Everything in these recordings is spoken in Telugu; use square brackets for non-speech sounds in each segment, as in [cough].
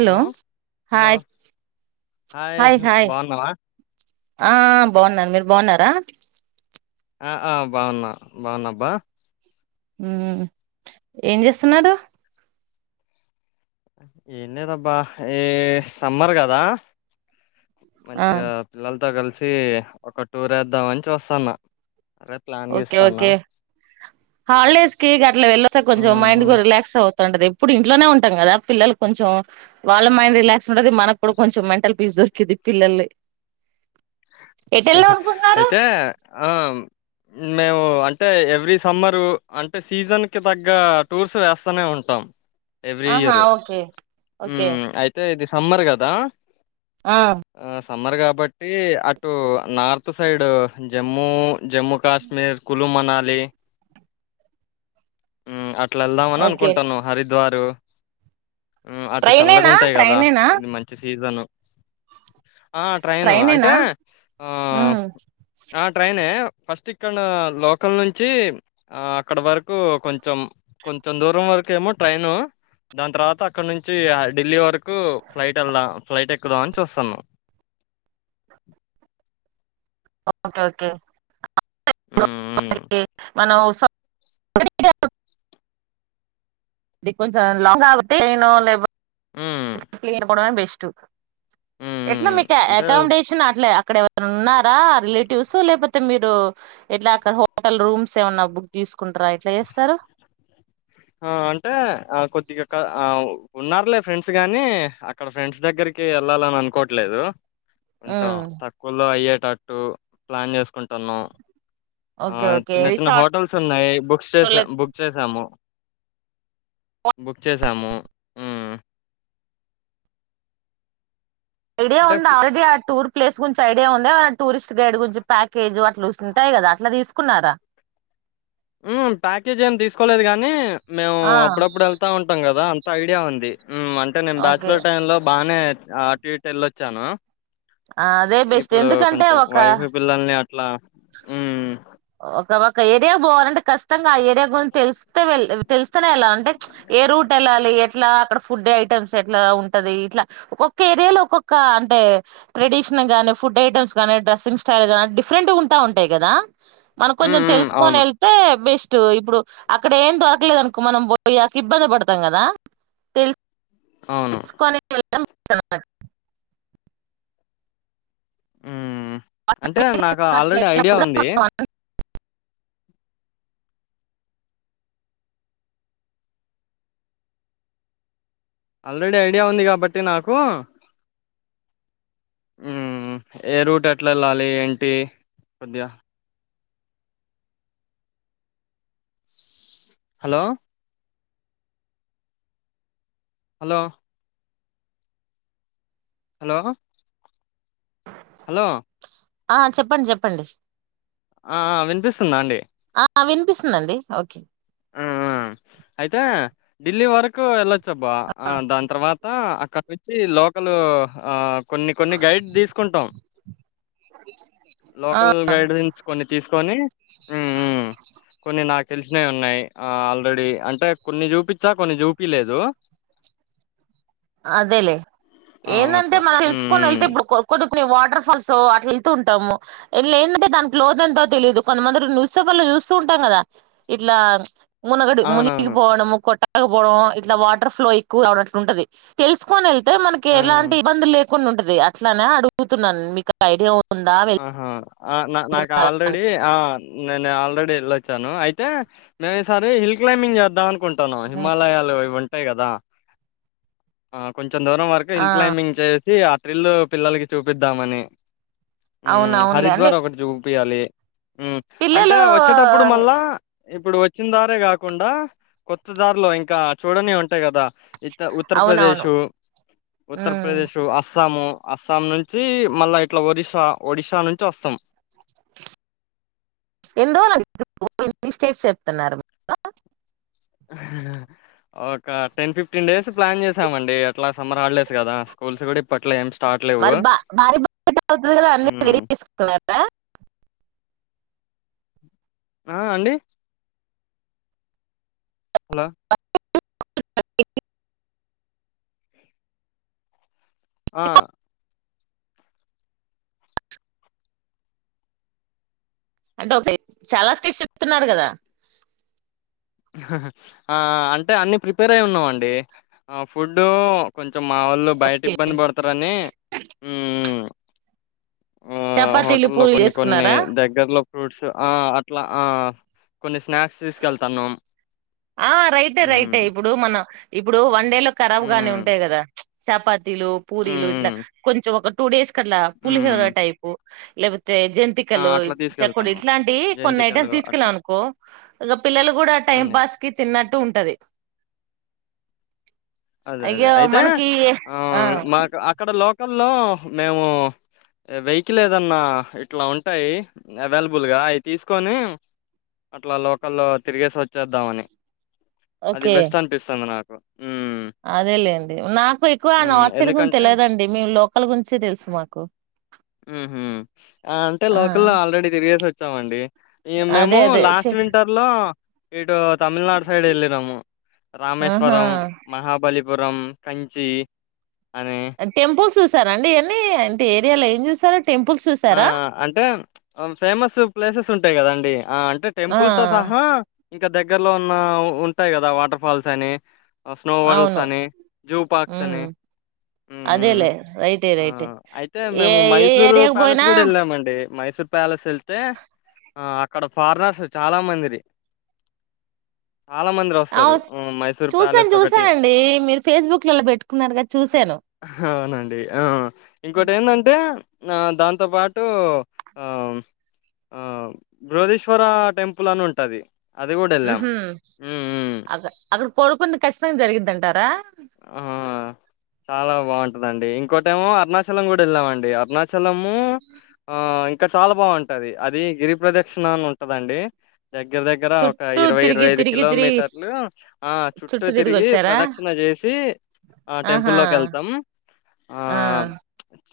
హలో హలో హాయ్ హాయ్ బాగున్నావా ఆ బాగున్నాను మీరు బాగున్నారా ఆ ఆ బాగున్నా బాగున్నాబ్బా ఉ ఏం చేస్తున్నారు ఏం లేదబ్బ ఈ సమ్మర్ కదా ఆ మంచిగా పిల్లల్ తో కలిసి ఒక టూర్ వేద్దామని చూస్తున్న ఓకే ఓకే హాలిడేస్ కి గట్ల వెల్లోతే కొంచెం మైండ్ ఉహు రిలాక్స్ అవతుంది టది ఎప్పుడు ఇంట్లోనే ఉంటాం కదా పిల్లలు కొంచం వాళ్ళ మైండ్ రిలాక్స్ ఉండది మనకు కూడా కొంచెం మెంటల్ పీస్ దొరికిది పిల్లల్ని ఎటెళ్దాం అనుకుంటున్నారు అయితే ఆ మేము అంటే ఎవ్రీ సమ్మరు అంటే సీజన్కి తగ్గ టూర్స్ వేస్తూనే ఉంటాం ఎవ్రీ ఆహా ఇయరు ఓకే ఓకే హుమ్ అయితే ఇది సమ్మర్ కదా ఆ ఆ సమ్మర్ కాబట్టి అటు నార్త్ సైడ్ జమ్మూ జమ్మూ కాశ్మీర్ కులు మనాలి అట్ అట్లేదమన ఓకే అనుకుంటున్నాం హరిద్వారు హుమ్ అటు చల్లగా ట్రైనేనా ఉంటాయి కదా ట్రైనేనా ఇది మంచి సీజను ఆ ట్రైను అంటే ఆహ్, హుమ్ ఆ ట్రైనే ఫస్ట్ ఇక్కడ లోకల్ నుంచి అక్కడ వరకు కొంచెం కొంచెం దూరం వరకు ఏమో ట్రైను దాని తర్వాత అక్కడ నుంచి ఢిల్లీ వరకు ఫ్లైట్ వెళదా ఫ్లైట్ ఎక్కుదాం ఆని చూస్తున్నాం ఒక్ ఓకే ఓకే హ్మ్. హ్మ్. స లే [unintelligible] హ్మ్. [unintelligible] [inaudible] స్ట్ హ్మ్. ఎట్లా హ్మ్. మీకు అంటే ఎకోమిడేషన్ అట్లే అక్కడ ఎవరైనా ఉన్నారా రిలేటివ్స్ లేకపోతే మీరు ఎట్లా అక్కడ హోటల్ రూమ్స్ ఏమన్నా బుక్ తీసుకుంటార ఎట్లా చేస్తారు ఆ అంటే ఆ కొద్దిగా ఆ ఉన్నారులే ఫ్రెండ్స్ గానీ అక్కడ ఫ్రెండ్స్ దగ్గరికి వెళ్ళాలని అనుకోవట్లేదు కొంచెం ఉమ్, తక్కువలో అయ్యేట్ టట్టు ప్లాన్ చేసుకుంటున్నాము ఆ ఓకే ఓకే చిన్న చిన్న రిసార్ట్స్ హోటల్స్ ఉన్నాయి బుక్స్ చేసా బుక్ చేసాము బుక్ చేసాము హుమ్ ఈడే అంటే ఉంద ఫు అవల్కియార్ టూర్ ప్లేస్ గురించి ఐడియా ఉందా టూరిస్ట్ గైడ్ గురించి ప్యాకేజు అట్లా ఉంటాయి గదా అట్లా తీసుకున్నార హుమ్ ప్యాకేజ్ ఏమి తీసుకోలేదు గానీ మేము ఆ అప్పుడప్పుడు ఎళ్తా ఉంటాం గదా ఐడియా ఉంది హ్మ్ అంటే నేను ఓకే బ్యాచులర్ టైంలో బానే ఆ అటు ఇటు ఎల్లోచ్చాను ఆ అదే బెస్ట్ ఎందుకంటే ఒక లా హ్మ్ ఒక ఒక ఏరియా పోవాలంటే ఖచ్తంగా ఆ ఏరియా గురించి తెలిస్తే వె తెలుస్తనే ఎలాల. అంటే ఏ రూట్ వెళ్ళాలి ఎట్లా అక్కడ ఫుడ్ ఐటెమ్స్ ఎట్లా ఉంటది. ఇట్లా ఒక్కొక్క ఏరియా లో ఒక్కొక్క అంటే ట్రెడిషన్ గానీ ఫుడ్ ఐటెమ్స్ గానీ డ్రెస్సింగ్ స్టైల్ గానీ డిఫరెంట్ గా ఉంటా ఉంటాయి కదా. మనం హ్మ్. కొంచెం హ్మ్. తెలుసుకొని అవును. వెళ్తే బెస్ట్ హ్మ్ ఇప్పుడు అక్కడ ఏం దొరకలేదు అనుకో మనం పోయి అక ఇబ్బంది పడతాం గదా తెలుసు అవును [unintelligible] హ్మ్ హ్మ్ అంటే నాకు ఆల్రెడీ ఐడియా ఉంది అన్నట్టు. ఆల్రెడీ ఐడియా ఉంది కాబట్టి నాకు హ్మ్ ఏ రూట్ ఎట్లా వెళ్ళాలి ఏంటి కొద్దిగా హలో హలో హలో హలో ఆ చెప్పండి చెప్పండి ఆ ఆ వినిపిస్తుందా అండి ఆ వినిపిస్తుందండి ఓకే ఆ ఆ అయితే ఢిల్లీ వరకు వెళ్ళా చెబ్బా ఆ దాని తర్వాత అక్కడ వచ్చి లోకల్ ఆ కొన్ని కొన్ని గైడ్ తీసుకుంటాం ఆ లోకల్ గైడెన్స్ కొన్ని తీసుకొని హ్మ్ హ్మ్ కొన్ని నా తెలిసినవి ఉన్నాయి ఆల్ రెడీ అంటే కొన్ని చూపి వచ్చా కొన్ని చూపిలేదు అదేలే ఆ ఏందంటే అట్లా మనం మ్మ్ తెలుసుకొని వెళ్తే మ్మ్ ఇప్పుడు కొ వాటర్ ఫాల్స్ సో అట్ వెళ్తూ ఉంటాము. ఇ ఏంటంటే దానికి లోతు ఎంతో తెలిదు. కొంతమంది న్యూస్ పేపర్ లో చూస్తూ ఉంటాం. కదా ఇట్లా మునగడు మునికి అవునవును పోవనము కొట్ట తకపోవడం ఇట్లా వాటర్ ఫ్లో ఎక్కువ అవటట్లు ఉంటది తెలుసుకొని వెళ్తే మనకి ఆ ఎలాంటి ఇబ్బందు లేకుండా ఉంటది అట్లానే అడుగుతున్నాను మీకు ఐడియా ఉ ఆహా ఆ నా నాకు ఆల్రెడీ ఆ నేను ఆల్రెడీ వెళ్ళొచ్చ వచ్చాను అయితే మేము ఈసారి హల్ కలంబి చేద్దాం అనుకుంటాం హిమాలయాలు ఇవ యి కదా కొంచం కొంచం దూరం వరకు ఆ హిల్ క్లైంబింగ్ చేసి ట్రిల్లు పిల్లలకి చూపిద్దామని అవును అవునులే అంటే హరిద్వార ఒకటి చూపిపియాలి అంటే పిల్లలు వచ్చేటప్పుడు మళ్ళా ఇప్పుడు వచ్చిన దారే కాకుండా కొత్త దారిలో ఇంకా చూడని ఉంటాయి కదా ఇత్త అవునవును ఉత్తరప్రదేశు ఉమ్ ఉత్తరప్రదేశ అస్సాము అస్సాం నుంచి మళ్ళా ఇట్లా ఒరిస్సా ఒడిషా నుంచి వస్తాం ఎన్ని రోజ్లేంది స్టేట్స్ చెప్తున్నారు ఒకకా టెన్ ఫఫ్టీన్డేస్ ప్న్ చేశామడి ఎట్లా సమ్మర్ ఆడలేదు కా స్కూల్స్ కూడా ఇప్పట్లా ఏ మరి బా వార బ అతుంది కదా అన్న మ్మ్ వెరిగి తీసుకుంటున్నా ఆ అండి అలా [inaudible] ఆ అంటే ఒక చాలా స్ట్రిక్స్ చెప్తున్నారు కదా అంటే అన్ని ప్రిపేర్ అయి ఉన్నాం అండి ఫుడ్ కొంచం కొంచం మా వాళ్ళు బయట ఓకే ఇబ్బంది పడతారని ఉ ఆ చపాతీలు హోటల్లో పూరీలు కొన్ని కొన్ని చేసుకున్నారా దగ్గరలో ఫ్రూట్స్ ఆ అట్లా ఆ కొన్ని స్నాక్స్ తీసుకెళ్తాన్నాం ఆ రైటే రైట ఇప్పుడు మన ఇప్పుడు వన్ ఎండేలో కఖరాబ్ గాని మ్మ్ ఉంటాయి కదా చప లు పూరీలు ఇట్ మ్మ్ కొంచెం ఒక టూడేస్ ఇక్కడలా మ్మ్ పులిహెరో మ్మ్ టైప్ లే అే ఆ జంతికలు అట్లా చెకుడు తీసుకెళ్తాను ఇట్లాంటివి కొన్ని జంతికలు ఐటమ్స్ అట్లా తీసుకెళ్ళంనుకో ఇక పిల్లలు కూడా టైం అన్నీ పాస్ అట్టు ఉంటది అదే అదే అయ్యో అయితే మనకి ఆ మా అక్కడ లో లోకల్లో మేము వెహికల్ ఏదన్నా ఇట్లా ఉంటాయి. అవైలబుల్గా అవి తీసుకొని అట్లా లోకల్లో తిరిగేసి వచ్చేద్దామని. అది వెస్ట్ అనిపిస్తుంది నాకు ఉహు అదే లేండి నాకు ఎక్కువ నాట్సైడ్ గురించి ఎందుకంటే తెలియదండి మ లోకల్ గురించే తెలుసు మాకు ఉహు అంటే ఆ లోకల్లో ఆల్రెడీ తిరిగేసి వచ్చామండి ఈ అదే మేము అదే చె లాస్ట్ వింటర్ లో ఇ తమిళనాడు సైడ్ ఎలినము ఆహా రామేశ్వరం మహా పురం కాంచి టెంపుల్స్ రా అండి ఇవన్నీ ఇంటి ఏరియాలో ఏం చూస్తార ఆ అంటే ఫేమస్ ప్లేసెస్ ఉంటాయి కదండి ఆ అంటే ఆ టెంపుల్ తో సహా ఇంకా దగ దగ్గరలో ఉన్న ఉంటాయి కదా వాటర్ ఫాల్స్ అని స్నోఫాల్స్ అవును అని జూ పార్క్స్ అని ఉమ్ హ్మ్ అదేలే రైటే ఆ రైటే అయితే ఏ మేము ఏ మైసూరు ఏరియాకు పాలస్ పోయినా గ కూడాడ ఎలామండి మైసూర్ ప్యాలెస్ వెళ్తే ఆ అక్కడ ఫారినర్స్ చాలా మందిది చాలా మంది వస్తారు అవు మైసూర్ ప్యాలెస్ చూసాను ఒకటి చూసానండి మీరు ఫేస్బుక్ లలో పెట్టుకున్నారుగా చూసాను అవునండి ఆ ఇంకోటి ఏంటంటే ఆ దాంతో పాటు బృహదీశ్వర టెంపుల్ అని ఉంటది అది గూడా ఎళ్ళాం. ఉహ్మ్ హ్మ్ హ్మ్ అక్క అక్కడ కోరుకున్న కచ్చితంగా జరిగిందంట అ ఆ చాలా బాగుంటా అండి ఇంకోట ఏమో అరుణాచలం కూడా వెళ్ళామండి. అరుణాచలము ఆ ఇంకా చాలా బాగుంటది. అది గిరి ప్రదక్షిణ అని ఉంటదండి. దగ్గర దగ్గర ఒక చుట్టూ ఇరవై ఇరవై తిరిగి ఐదు తిరిగి తిరిగి కిలోమీటర్లు ఆ చుట్టూ తిరిగి ప్రదక్షిణ చేసి ఆ ఆహా టెంపుల్ల్లోకి వెళ్తాం ఆ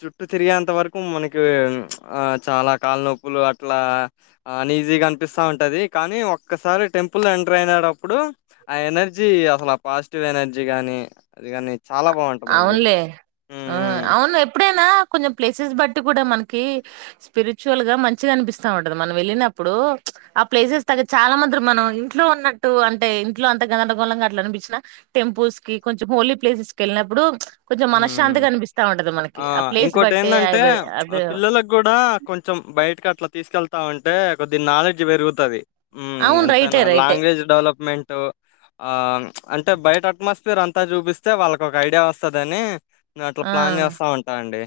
చుట్టూ తిరిగేంత వరకు మనకి ఆ చాలా కాళనొప్పులు అట్లాని ఈజీగా అనిపిస్తా ఉంటది. కానీ ఒక్కసారి టెంపుల్ ఎంటర్ అయినటప్పుడు ఆ ఎనర్జీ అసలు ఆ పాజిటివ్ ఎనర్జీ కాని. అది కాల్ అవునులే ఉమ్ అవును ఎప్పుడేనా కొంచెం ప్లేసెస్ బట్టి కూడా మనకి స్పిరిచువల్ గా మంచిగా అనిపిస్తా ఉంటద. మనం వెళ్ళినప్పుడు ఆ ప్లేసెస్ తగ్గ చాలా మంది మనం ఇంట్లో ఉన్నట్టు అంటే ఇంట్లో అంత గందరగోళంంగా అలా అనిపించిన టెంపుల్ కి కొంచెం హోలీ ప్లేసెస్ క వెళ్ళినప్పుడు ఆ ప్లేస్ ఇంకోటి బట్టే ఏంటంటే అవి అవి పిల్లలలకు కూడా కొంచెం బయట కట్ట అట్లా తీసుకెళ్తామంటే కొద్ది నాలెడ్జ్ పెరుగుతుంది ఉ అవును. రైటే ఎంతనా రైటే. లాంగ్వేజ్ డెవలప్మెంట్ ఆ అంటే బయట అట్మాస్ఫిర్ అంతా చూపిస్తే వాళ్ళకి ఒక ఐడియా వస్త వస్తుదనీ నేను అట్లా ప్లాన్ ఆ! చేస్తా ఉంటా అండి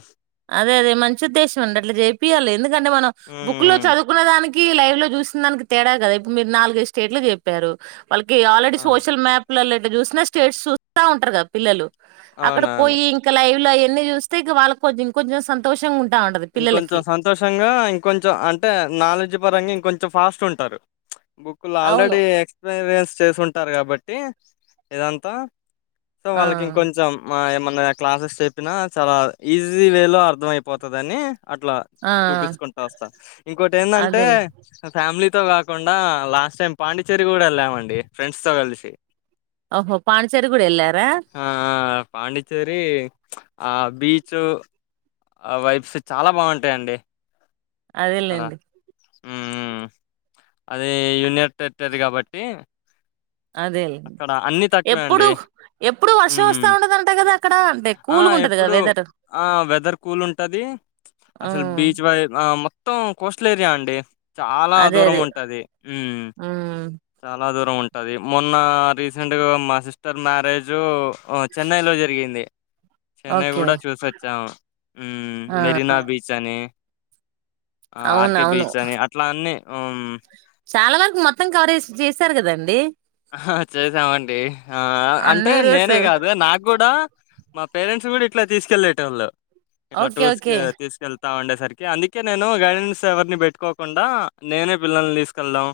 అదే అదే మంచి ఉద్దేశం అండి అట్లా చేపియాలి ఎందుకంటే మనం బుక్ లో హ్మ్. చదువుకున్న దానికి లైవ్ లో చూసిన దానికి తేడా కదా ఇప్పుడు మీరు నాలుగ ఐదు స్టేట్లు చెప్పారు మనకి ఆల్రెడీ హ్మ్. అవును. సోషల్ మ్యాప్ పిలలు ఇట్లా చూసిన స్టేట్స్ చూస్తా ఉంటారు కద పిల్లలు అక్కడ అవునవును. పోయి ఇంక లైవ్ ల అన్ని చూస్తే ఇక వాళ్ కొంచెం కొంచెం సంతోషంగా ఉం ఇంకొంచెం సంతోషంగా ఇంకొంచెం అంటే నాలెడ్జ్ పరంగా ఇంకొంచెం ఫాస్ట్ ఉంటారు బుక్లు అవును ఆల్రెడీ ఎక్స్పీరియన్స్ చేసింటారు కాబట్టి ఇదంతా సో ఆ వాళ్ళకి ఇంకొంచం మా ఏమన్నా క్లాసెస్ చెప్పినా చాలా ఈజీ వే లో అర్థం అయిపోతు వస్తుదని అట్లా ఆ చూపిచ్చుకుంట వస్తా ఇంకోటి ఎందంటే అదేలే ఫ్యామిలీ తో కాకుండా లాస్ట్ టైం పాండిచ్చేరి కూడా వెళ్ళామండి ఫ్రెండ్స్ తో కలిసి ఓహో పాండిచ్చేరి గుడ ఎల్లార ఆ పాండిచ్చేరి ఆ బీచ్ ఆ వైబ్స్ చాలా బాగుంటాయిండి అదే లేండి అది యూనియన్ టెరిటరీ కాబట్టి అదేండి అక్కడ అన్ని తక్కువే ఎప్పుడు అండి ఎప్పుడు వర్షం వస్తా మ్మ్ ఉంటది ఆట కదా అక్కడ అంటే ఆ కూల్గా ఎప్పుడు వెదర్ ఆ వెదర్ కూల్ ఉంటది అసలు బీచ్ వై ఆ మొత్తం కోస్టల్ ఏరియా అండి చాలా అదే దూరం అదే ఉంటది ఉమ్. చాలా దూరం ఉంటుంది మొన్న రీసెంట్గా మా సిస్టర్ మ్యారేజు చెన్నై లో జరిగింది చెన్నై ఓకే కూడా చూసి వొచ్చాము ఆ మెరినా బీచ్ అని ఆ అవును ఆర్కే అవును బీచ్ అని అట్లా అన్ని హమ్ చాలా వరకు మొత్తం కవర్ చేశారు కదండి చేసామండి ఆ అంటే అన్ని నేనే రేసు కాదు నాకు కూడా మా పేరెంట్స్ కూడా ఇట్లా తీసుకెళ్ళలేటోళ్ంలో ఇట్లా ఓకే టూర్స్ ఓకే తీసుకెళ్ స్తా ఉండేసరికి అందుకే నేను గైడెన్స్ ఎవరిని పెట్టుకోకుండా నేనే పిల్లల్ని తీసుకెళ్దాం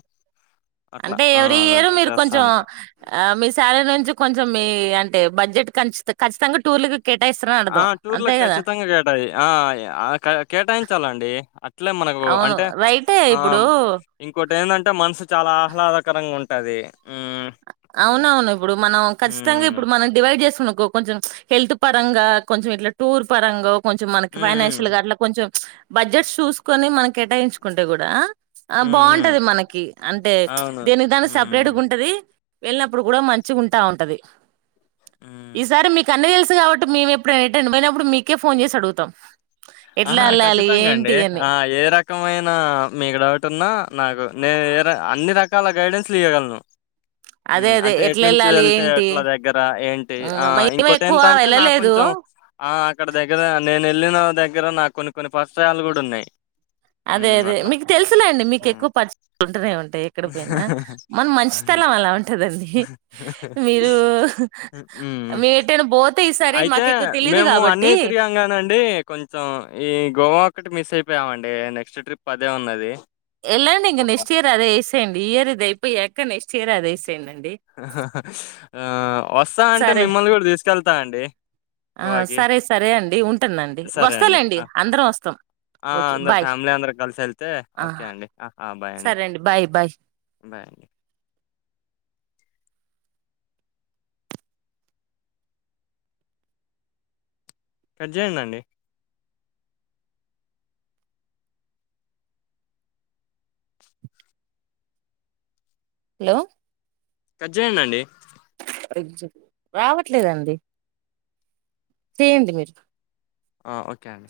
అట్లా అంటే ఆ ఎవ్రీ అదే ఇయర్ మీరు కొంచెం మీ శాలరీ నుంచి కొంచెం మీ అంటే బడ్జెట్ చ్చిత ఖచ్చితంగా టూర్ల ఆ టూర్లో ఖచ్చితంగా కేటాయి ఆ కేటాయించాలండి అట్లే మనకు అవును అంటే రైటే ఆ ఇప్పుడు ఇంకోటి ఏంటంటే మనసు చాలా ఆహ్లాదకరంగా ఉంటు అది అవున అవును ఇప్పుడు మనం ఖచ్చితంగా హ్మ్. ఇప్పుడు మనం డివైడ్ చేసుకున్న కొంచెం హెల్త్ పరంగా కొంచెం ఇట్లా టూర్ పరంగా కొంచెం హ్మ్. మనకి ఫైనాన్షియల్ హ్మ్. అట్ కొెం బడ్జెట్స్ చూసుకొని మనం కేటాయించుకుంటే కూడా ఆ హ్మ్. హ్మ్. బాగుంటది మనకి అంటే అవును. దేనికి దాన్ని సపరేట్గా హ్మ్. ఉంటది వెళ్ళినప్పుడు కూడా మంచి ఉంటా ఉంటది హ్మ్. ఈసారి మీ కన్న వెల్సి కాబట్టి మేము ఎప్పుడుటండ్ పోయినప్పుడు మీకే ఫోన్ చేసి అడుగుతాం ఆ ఎట్లా ఎళ్ళాలి? ఖచ్చితంగా అండి ఏంటి? అని. ఆ ఏ రకమైైన మీకు డౌట్ ఉన్నా నాకు నేను ఏ అన్ని రక ఇల గైడెన్స్ ఇయగలను అదే. అదే. అంటే ఎటు నుంచి ఎట్లెళ్ళాలి? వెళ్తే ఏంటి? అట్లా దగ్గర ఏంటి ఆ హ్మ్. మేమే ఇంకోొటి ఎక్కువ ఏంతంటే నాకు వెళ్ళలేదు. కొంచెం ఆ అక్కడ దగ్గర నేను వెళ్ళిన దగ్గర నాకు కొన్ని కొన్ని పస్తయాలు కూడా ఉన్నాయి అదే హ్మ్. అదే అట్లా. మీకు తెలుసులే అండి మీకు ఎక్కువ పర్చుంటూనే ఉంటాయి ఎక్కడ పోయినా మన అ మంచితనం అలా ఉంటదండి మీరు మేము ఎటైనా పోతే ఈసారి అయితే మాకు ఎక్కువ తెలియదు మేము అన్నీ కాబట్టి తిరిగాంగానండి కొంచెం ఈ గోవా ఒకటి మిస్ అయిపోయామండి నెక్స్ట్ ట్రిప్ అదే ఉన్నది ఎలాండి ఇం గోవా. నెక్స్ట్ ఇయర్ అదే చెండియరుద ఇ ఏక ఇ సే అదే వేసేయండి అండి ఆ వస్తా అంటే సరే మిమ్మల్ని కూడా తీసుకెళ్తా అండి ఆ గోవాకి సరే సరే అండి ఉంటుందండి సరే అండి వస్తాలేండి అందరం వస్తాం ఓకే అందరుూ బాయ్ ఫ్యామిలీ అందరు కలిసి వెళ్తే ఆ ఓకే అండి బాయ్ అండి సరే బాయ్ బాయ్ బాయ్ అండి పెద్దేయండిండి హలోలో కట్జేయ అండి రావట్లేదండి చేయండి మీరు ఆ ఓకే అండి